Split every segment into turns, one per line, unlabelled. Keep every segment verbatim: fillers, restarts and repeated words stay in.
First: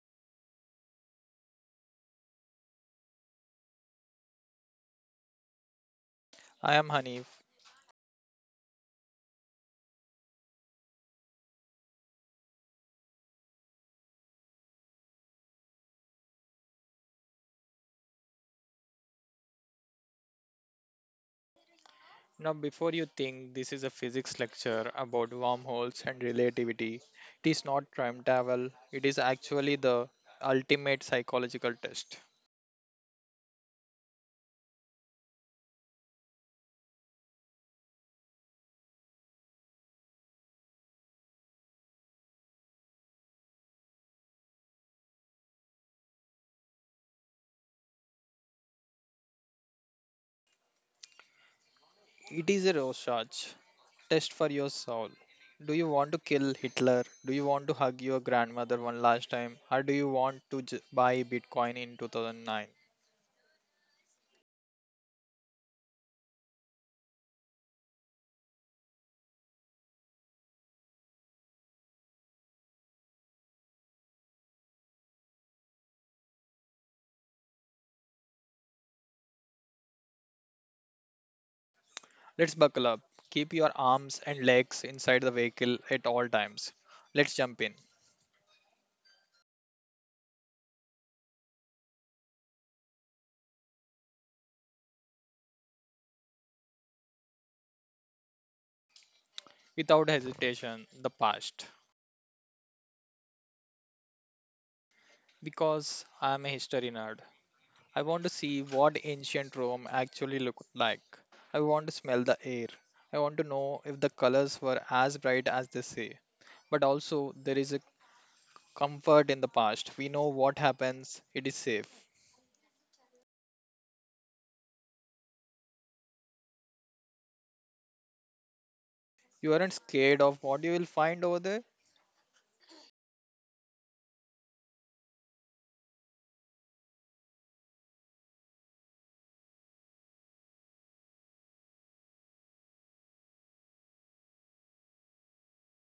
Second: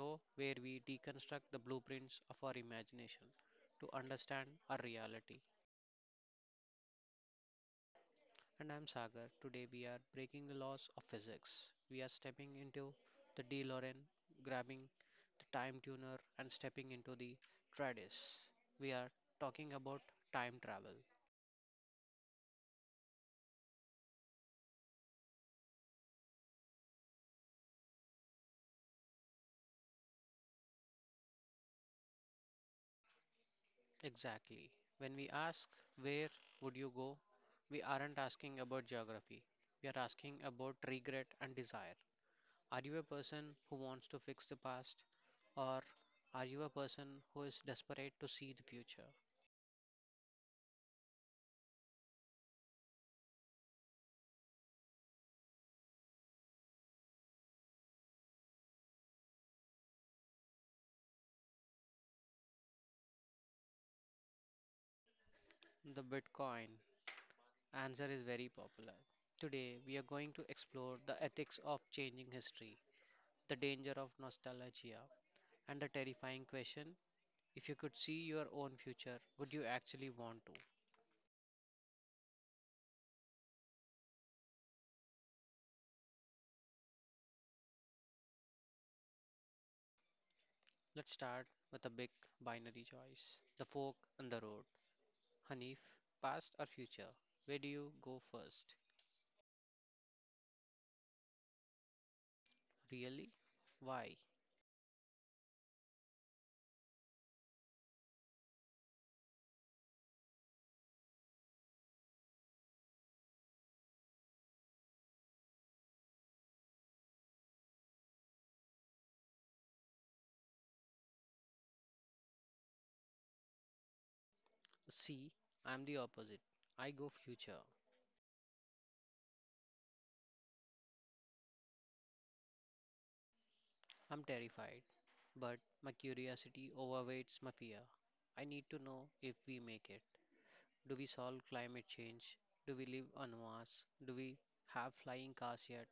show where we deconstruct the blueprints of our imagination to understand our reality.
I am Hanif.
And I'm Sagar. Today, we are breaking the laws of physics. We are stepping into the DeLorean, grabbing the time tuner, and stepping into the TRADIS. We are talking about time travel.
Now, before you think this is a physics lecture about wormholes and relativity, it is not time travel, it is actually the ultimate psychological test.
Exactly. When we ask, where would you go? We aren't asking about geography. We are asking about regret and desire. Are you a person who wants to fix the past, or are you a person who is desperate to see the future?
It is a Rorschach test for your soul. Do you want to kill Hitler? Do you want to hug your grandmother one last time? Or do you want to j- buy Bitcoin in two thousand nine?
The Bitcoin answer is very popular. Today, we are going to explore the ethics of changing history, the danger of nostalgia, and the terrifying question, if you could see your own future, would you actually want to?
Let's buckle up. Keep your arms and legs inside the vehicle at all times. Let's jump in.
Let's start with a big binary choice, the fork and the road. Hanif, past or future? Where do you go first?
Without hesitation, the past.
Really? Why?
Because I'm a history nerd. I want to see what ancient Rome actually looked like. I want to smell the air. I want to know if the colors were as bright as they say. But also, there is a comfort in the past. We know what happens, it is safe.
See, I'm the opposite. I go future.
You aren't scared of what you will find over there?
I'm terrified, but my curiosity overweights my fear. I need to know if we make it. Do we solve climate change? Do we live on Mars? Do we have flying cars yet?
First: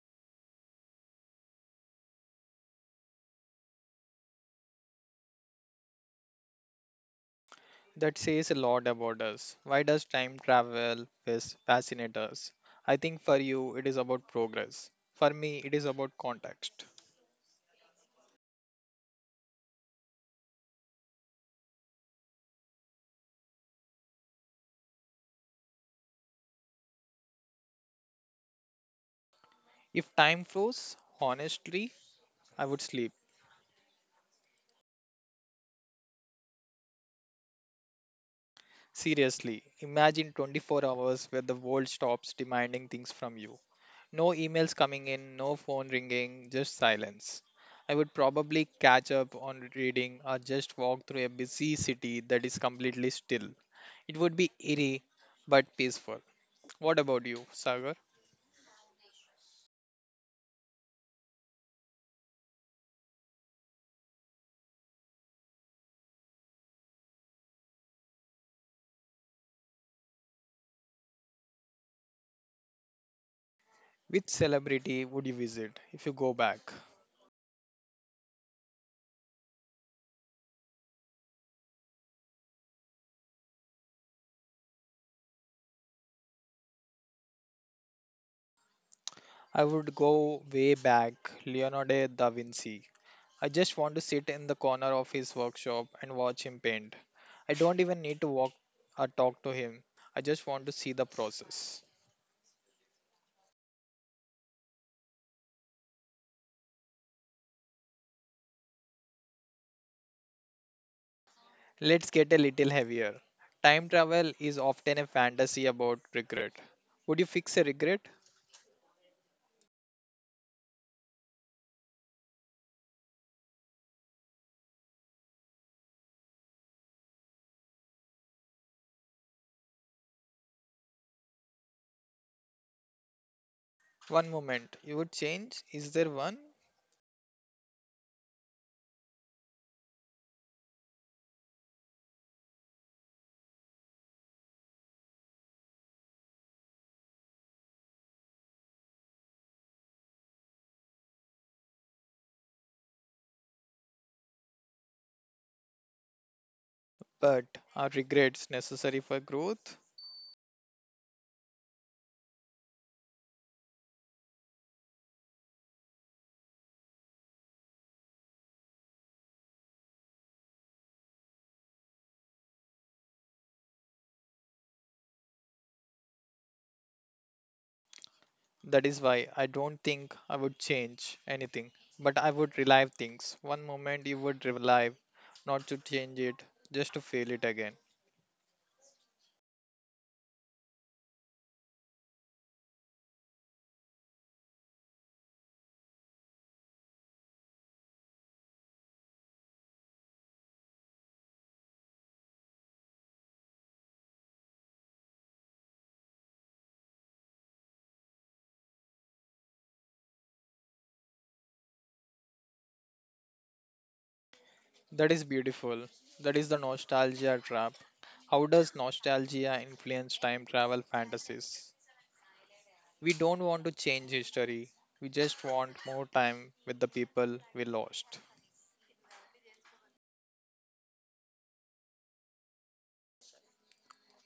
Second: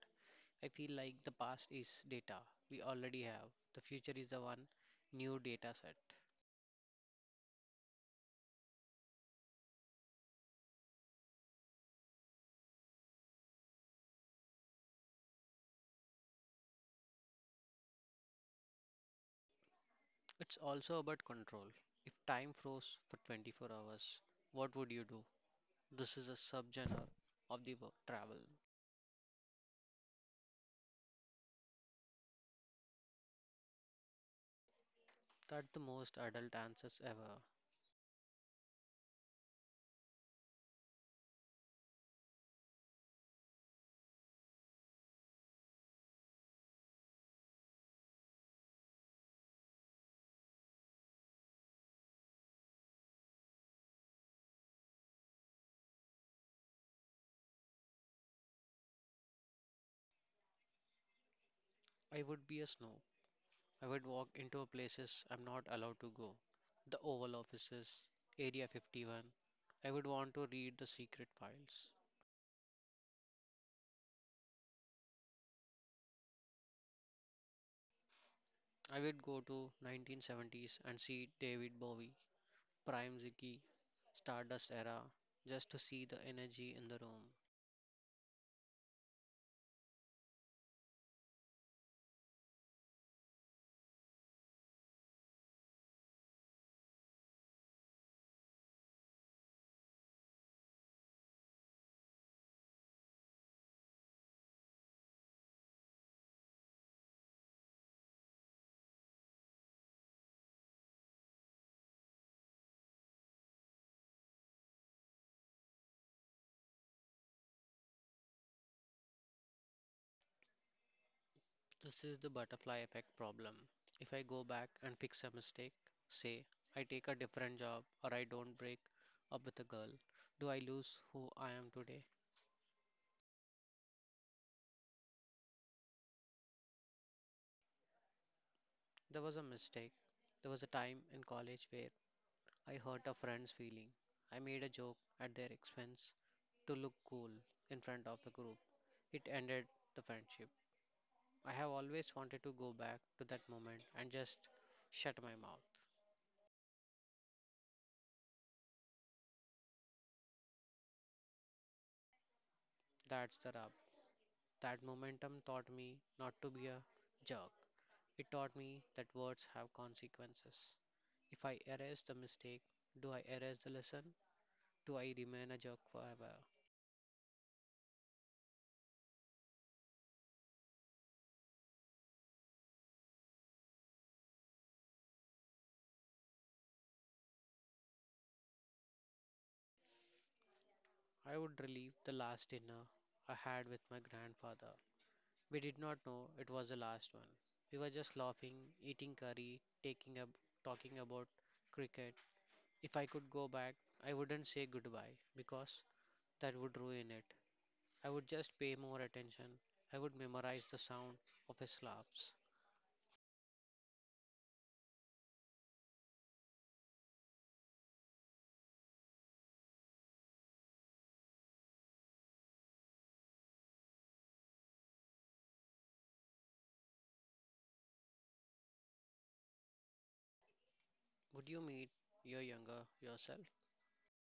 I feel like the past is data we already have. The future is the one new data set.
That says a lot about us. Why does time travel fas- fascinate us? I think for you, it is about progress. For me, it is about context.
It's also about control. If time froze for twenty-four hours, what would you do? This is a subgenre of the wo- travel.
If time froze, honestly, I would sleep.
That's the most adult answers ever.
Seriously, imagine twenty-four hours where the world stops demanding things from you. No emails coming in, no phone ringing, just silence. I would probably catch up on reading or just walk through a busy city that is completely still. It would be eerie but peaceful. What about you, Sagar?
I would be a snow. I would walk into places I'm not allowed to go. The Oval Offices, Area fifty-one. I would want to read the secret files.
Which celebrity would you visit if you go back?
I would go to nineteen seventies and see David Bowie, Prime Ziggy, Stardust era, just to see the energy in the room.
I would go way back, Leonardo da Vinci. I just want to sit in the corner of his workshop and watch him paint. I don't even need to walk or talk to him. I just want to see the process. Let's get a little heavier. Time travel is often a fantasy about regret. Would you fix a regret?
This is the butterfly effect problem. If I go back and fix a mistake, say I take a different job or I don't break up with a girl, do I lose who I am today?
One moment. You would change? Is there one?
There was a mistake. There was a time in college where I hurt a friend's feeling. I made a joke at their expense to look cool in front of the group. It ended the friendship. I have always wanted to go back to that moment and just shut my mouth.
But are regrets necessary for growth?
That's the rub. That momentum taught me not to be a jerk. It taught me that words have consequences. If I erase the mistake, do I erase the lesson? Do I remain a jerk forever?
That is why I don't think I would change anything, but I would relive things. One moment you would relive, not to change it, just to feel it again.
I would relive the last dinner I had with my grandfather. We did not know it was the last one. We were just laughing, eating curry, taking up, talking about cricket. If I could go back, I wouldn't say goodbye because that would ruin it. I would just pay more attention. I would memorize the sound of his laughs.
That is beautiful. That is the nostalgia trap. How does nostalgia influence time travel fantasies? We don't want to change history, we just want more time with the people we lost.
Would you meet your younger yourself?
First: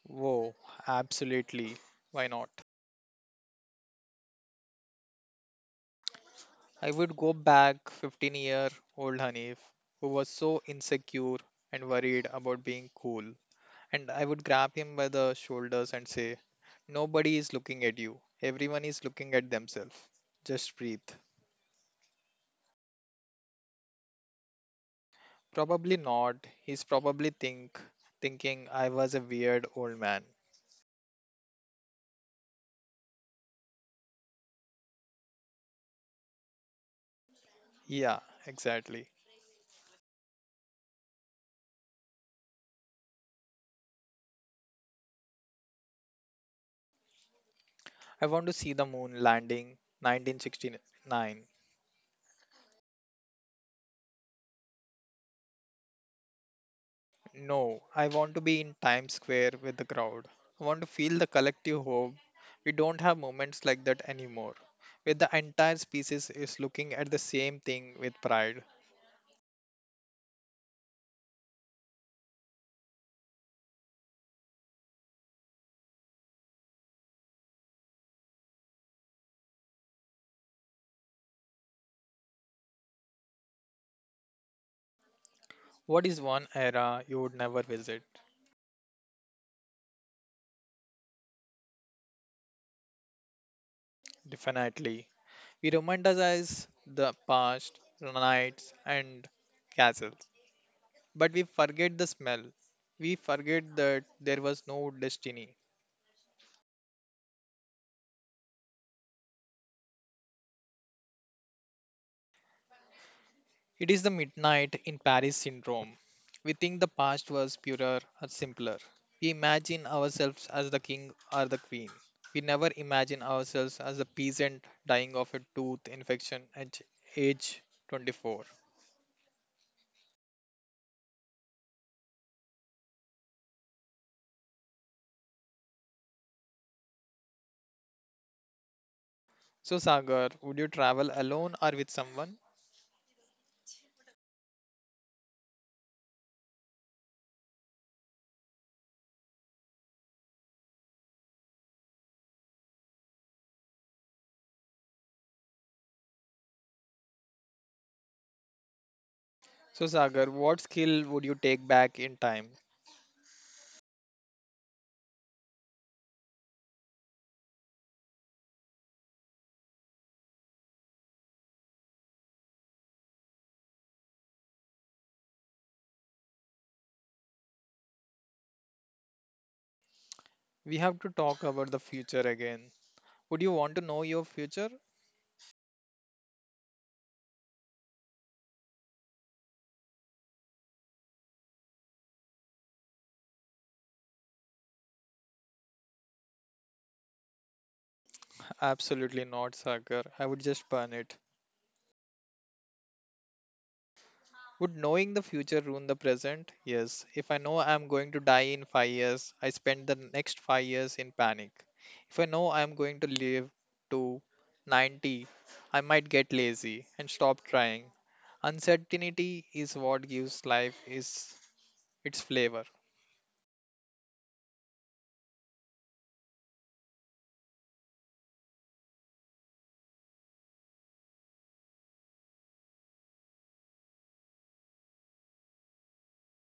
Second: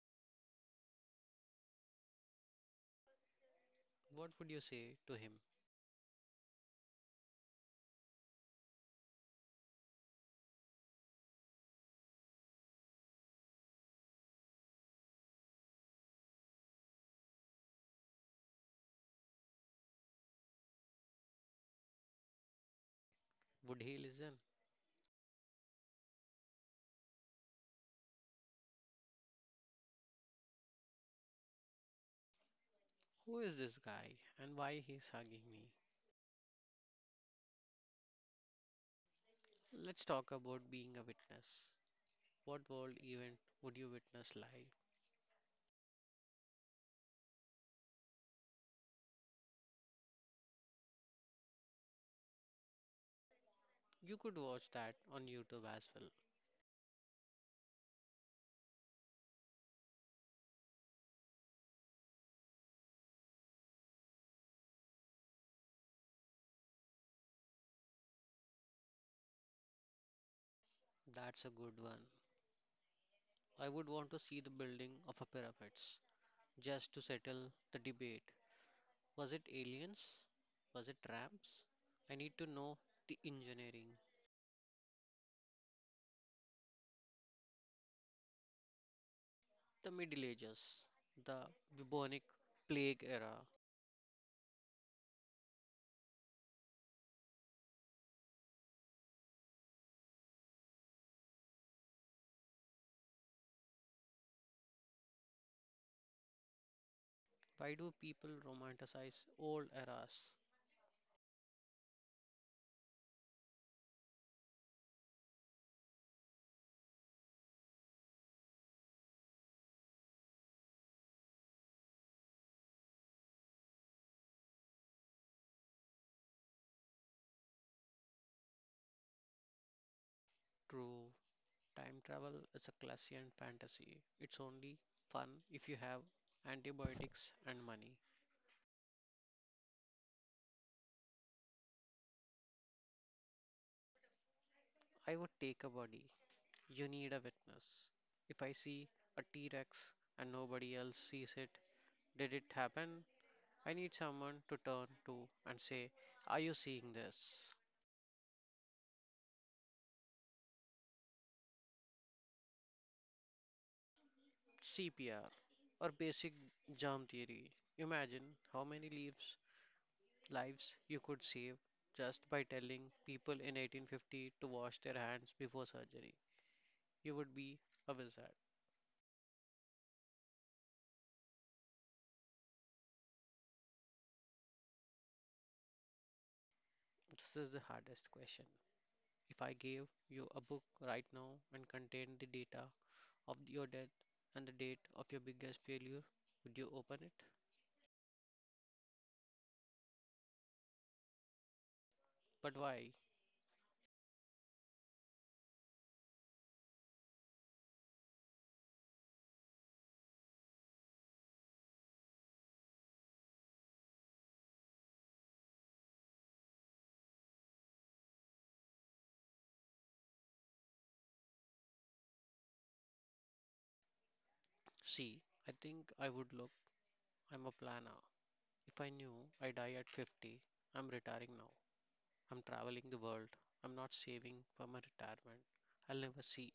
Whoa, absolutely. Why not?
What would you say to him?
I would go back fifteen year old Hanif, who was so insecure and worried about being cool. And I would grab him by the shoulders and say, nobody is looking at you. Everyone is looking at themselves. Just breathe.
Would he listen?
Probably not. He's probably think thinking I was a weird old man.
Who is this guy, and why he's hugging me?
Yeah, exactly.
Let's talk about being a witness. What world event would you witness live?
I want to see the moon landing nineteen sixty-nine.
You could watch that on YouTube as well.
No, I want to be in Times Square with the crowd. I want to feel the collective hope. We don't have moments like that anymore, where the entire species is looking at the same thing with pride.
That's a good one. I would want to see the building of a pyramids just to settle the debate. Was it aliens? Was it tramps? I need to know the engineering,
What is one era you would never visit?
the Middle Ages, the bubonic plague era.
Definitely. We romanticize the past, knights and castles, but we forget the smell. We forget that there was no destiny.
Why do people romanticize old eras?
It is the midnight in Paris syndrome. We think the past was purer or simpler. We imagine ourselves as the king or the queen. We never imagine ourselves as a peasant dying of a tooth infection at age twenty-four.
True, time travel is a classic fantasy. It's only fun if you have antibiotics and money.
So, Sagar, would you travel alone or with someone?
I would take a body. You need a witness. If I see a T Rex and nobody else sees it, did it happen? I need someone to turn to and say, are you seeing this?
So, Sagar, what skill would you take back in time?
C P R or basic germ theory. Imagine how many leaves Lives you could save just by telling people in eighteen fifty to wash their hands before surgery. You would be a wizard.
We have to talk about the future again. Would you want to know your future?
This is the hardest question. If I gave you a book right now and contained the data of your death and the date of your biggest failure, would you open it?
Absolutely not, Sagar. I would just burn it.
But why?
Would knowing the future ruin the present? Yes. If I know I'm going to die in five years, I spend the next five years in panic. If I know I'm going to live to ninety, I might get lazy and stop trying. Uncertainty is what gives life is its flavor.
See, I think I would look. I'm a planner. If I knew I die at fifty, I'm retiring now. I'm traveling the world. I'm not saving for my retirement. I'll never see.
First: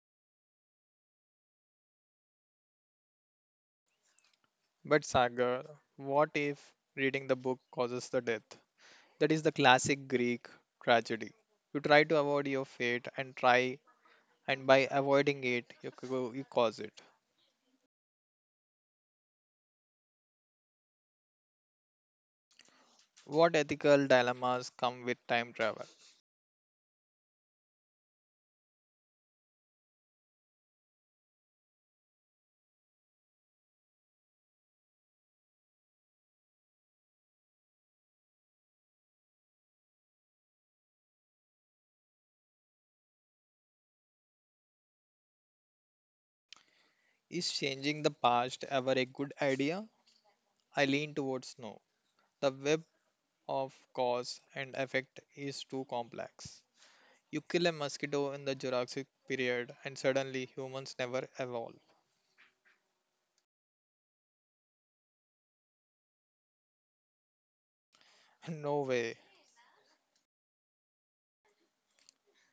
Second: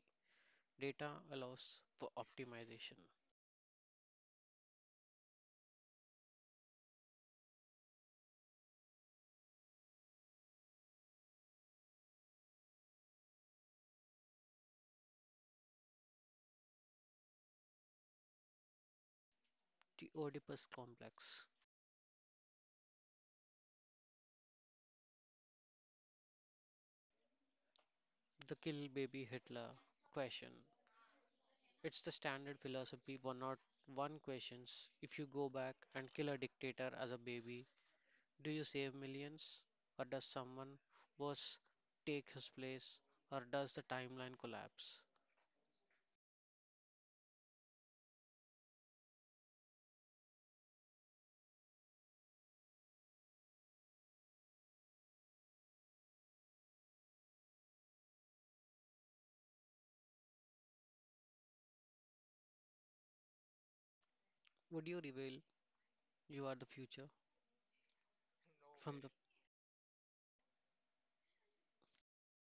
Data allows for optimization.
But Sagar, what if reading the book causes the death? That is the classic Greek tragedy. You try to avoid your fate and try, and by avoiding it, you, c- you cause it.
The Oedipus complex,
What ethical dilemmas come with time travel?
the kill baby Hitler question. It's the standard philosophy one hundred one questions. If you go back and kill a dictator as a baby, do you save millions? Or does someone worse take his place? Or does the timeline collapse?
Is changing the past ever a good idea? I lean towards no. The web of cause and effect is too complex. You kill a mosquito in the Jurassic period and suddenly humans never evolve.
Would you reveal you are the future?
No
From the
way.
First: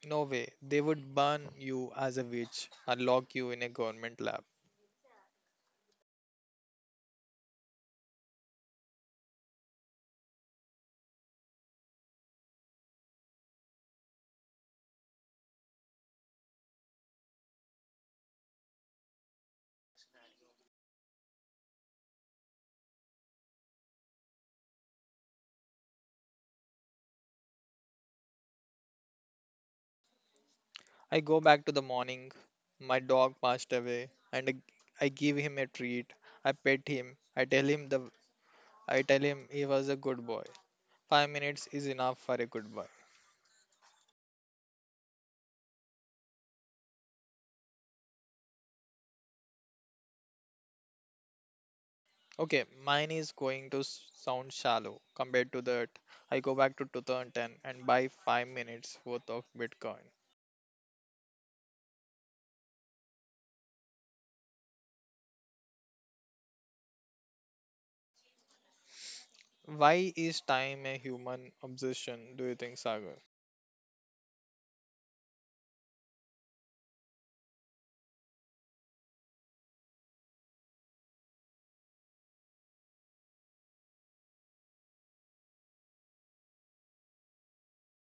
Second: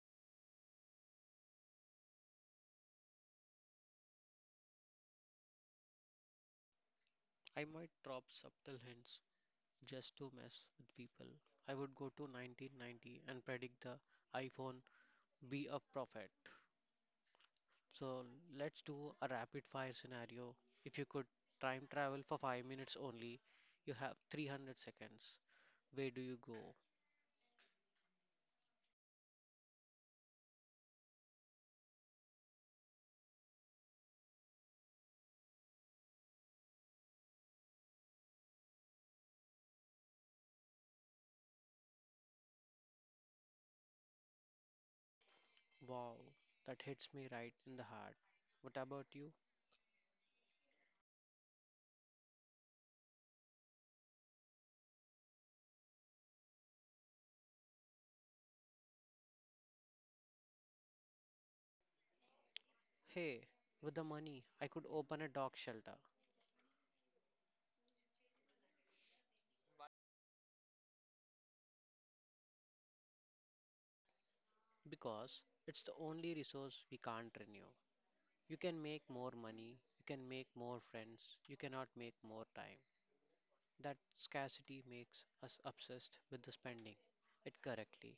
No way. They would burn you as a witch or lock you in a government lab.
I might drop subtle hints just to mess with people. I would go to nineteen ninety and predict the iPhone, be a prophet. So let's do a rapid fire scenario. If you could time travel for five minutes only, you have three hundred seconds. Where do you go?
I go back to the morning. My dog passed away and I I give him a treat. I pet him. I tell him the I tell him he was a good boy. Five minutes is enough for a good boy.
Wow, that hits me right in the heart. What about you?
Okay, mine is going to s- sound shallow compared to that. I go back to two thousand ten and buy five minutes worth of Bitcoin.
Hey, with the money, I could open a dog shelter.
Why is time a human obsession, do you think, Sagar?
Because it's the only resource we can't renew. You can make more money, you can make more friends, you cannot make more time. That scarcity makes us obsessed with the spending it correctly.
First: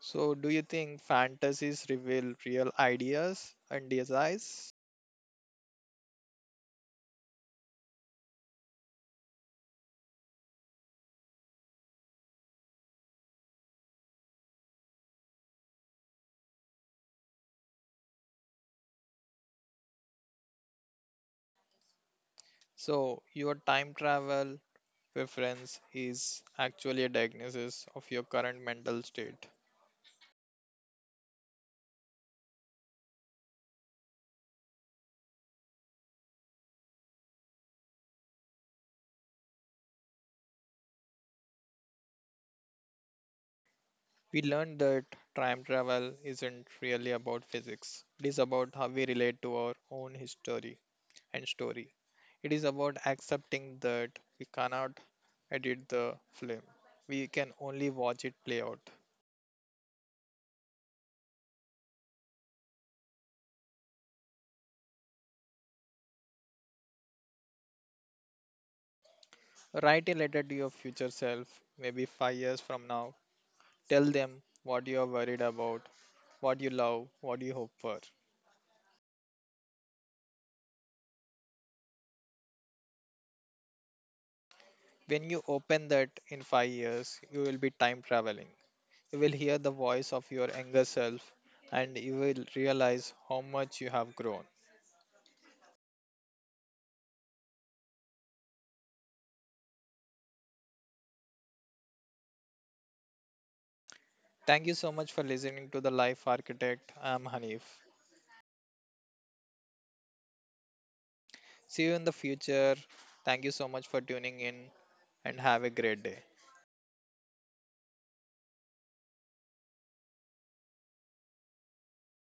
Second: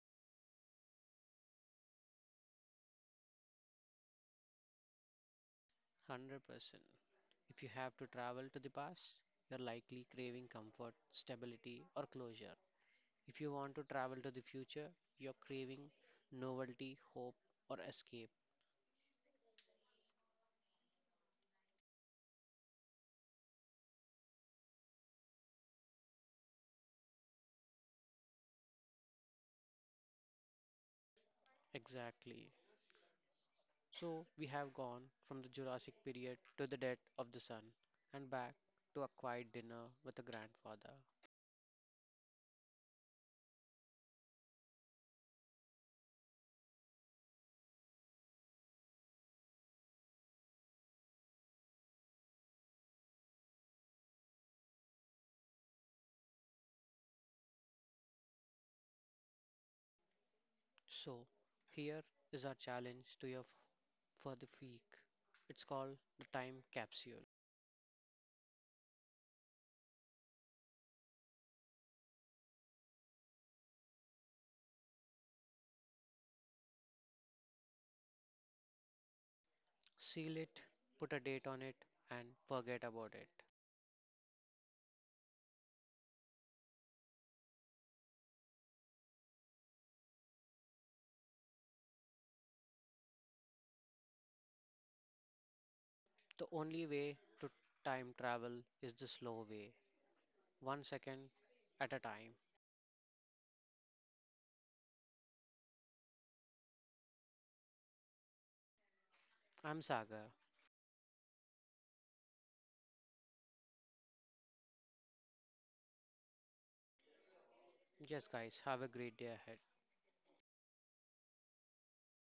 So, do you think fantasies reveal real ideas and desires?
one hundred percent. If you have to travel to the past, you're likely craving comfort, stability, or closure. If you want to travel to the future, you're craving novelty, hope, or escape.
So, your time travel preference is actually a diagnosis of your current mental state.
Exactly. So, we have gone from the Jurassic period to the death of the sun and back to a quiet dinner with a grandfather.
We learned that time travel isn't really about physics. It is about how we relate to our own history and story. It is about accepting that we cannot edit the film. We can only watch it play out.
So, here is our challenge to you f- for the week. It's called the time capsule.
Write a letter to your future self, maybe five years from now. Tell them what you are worried about, what you love, what you hope for.
Seal it, put a date on it, and forget about it.
When you open that in five years, you will be time traveling. You will hear the voice of your younger self and you will realize how much you have grown.
The only way to time travel is the slow way, one second at a time.
Thank you so much for listening to The Life Architect. I'm Hanif.
I'm Saga.
See you in the future. Thank you so much for tuning in and have a great day.
Yes, guys, have a great day ahead.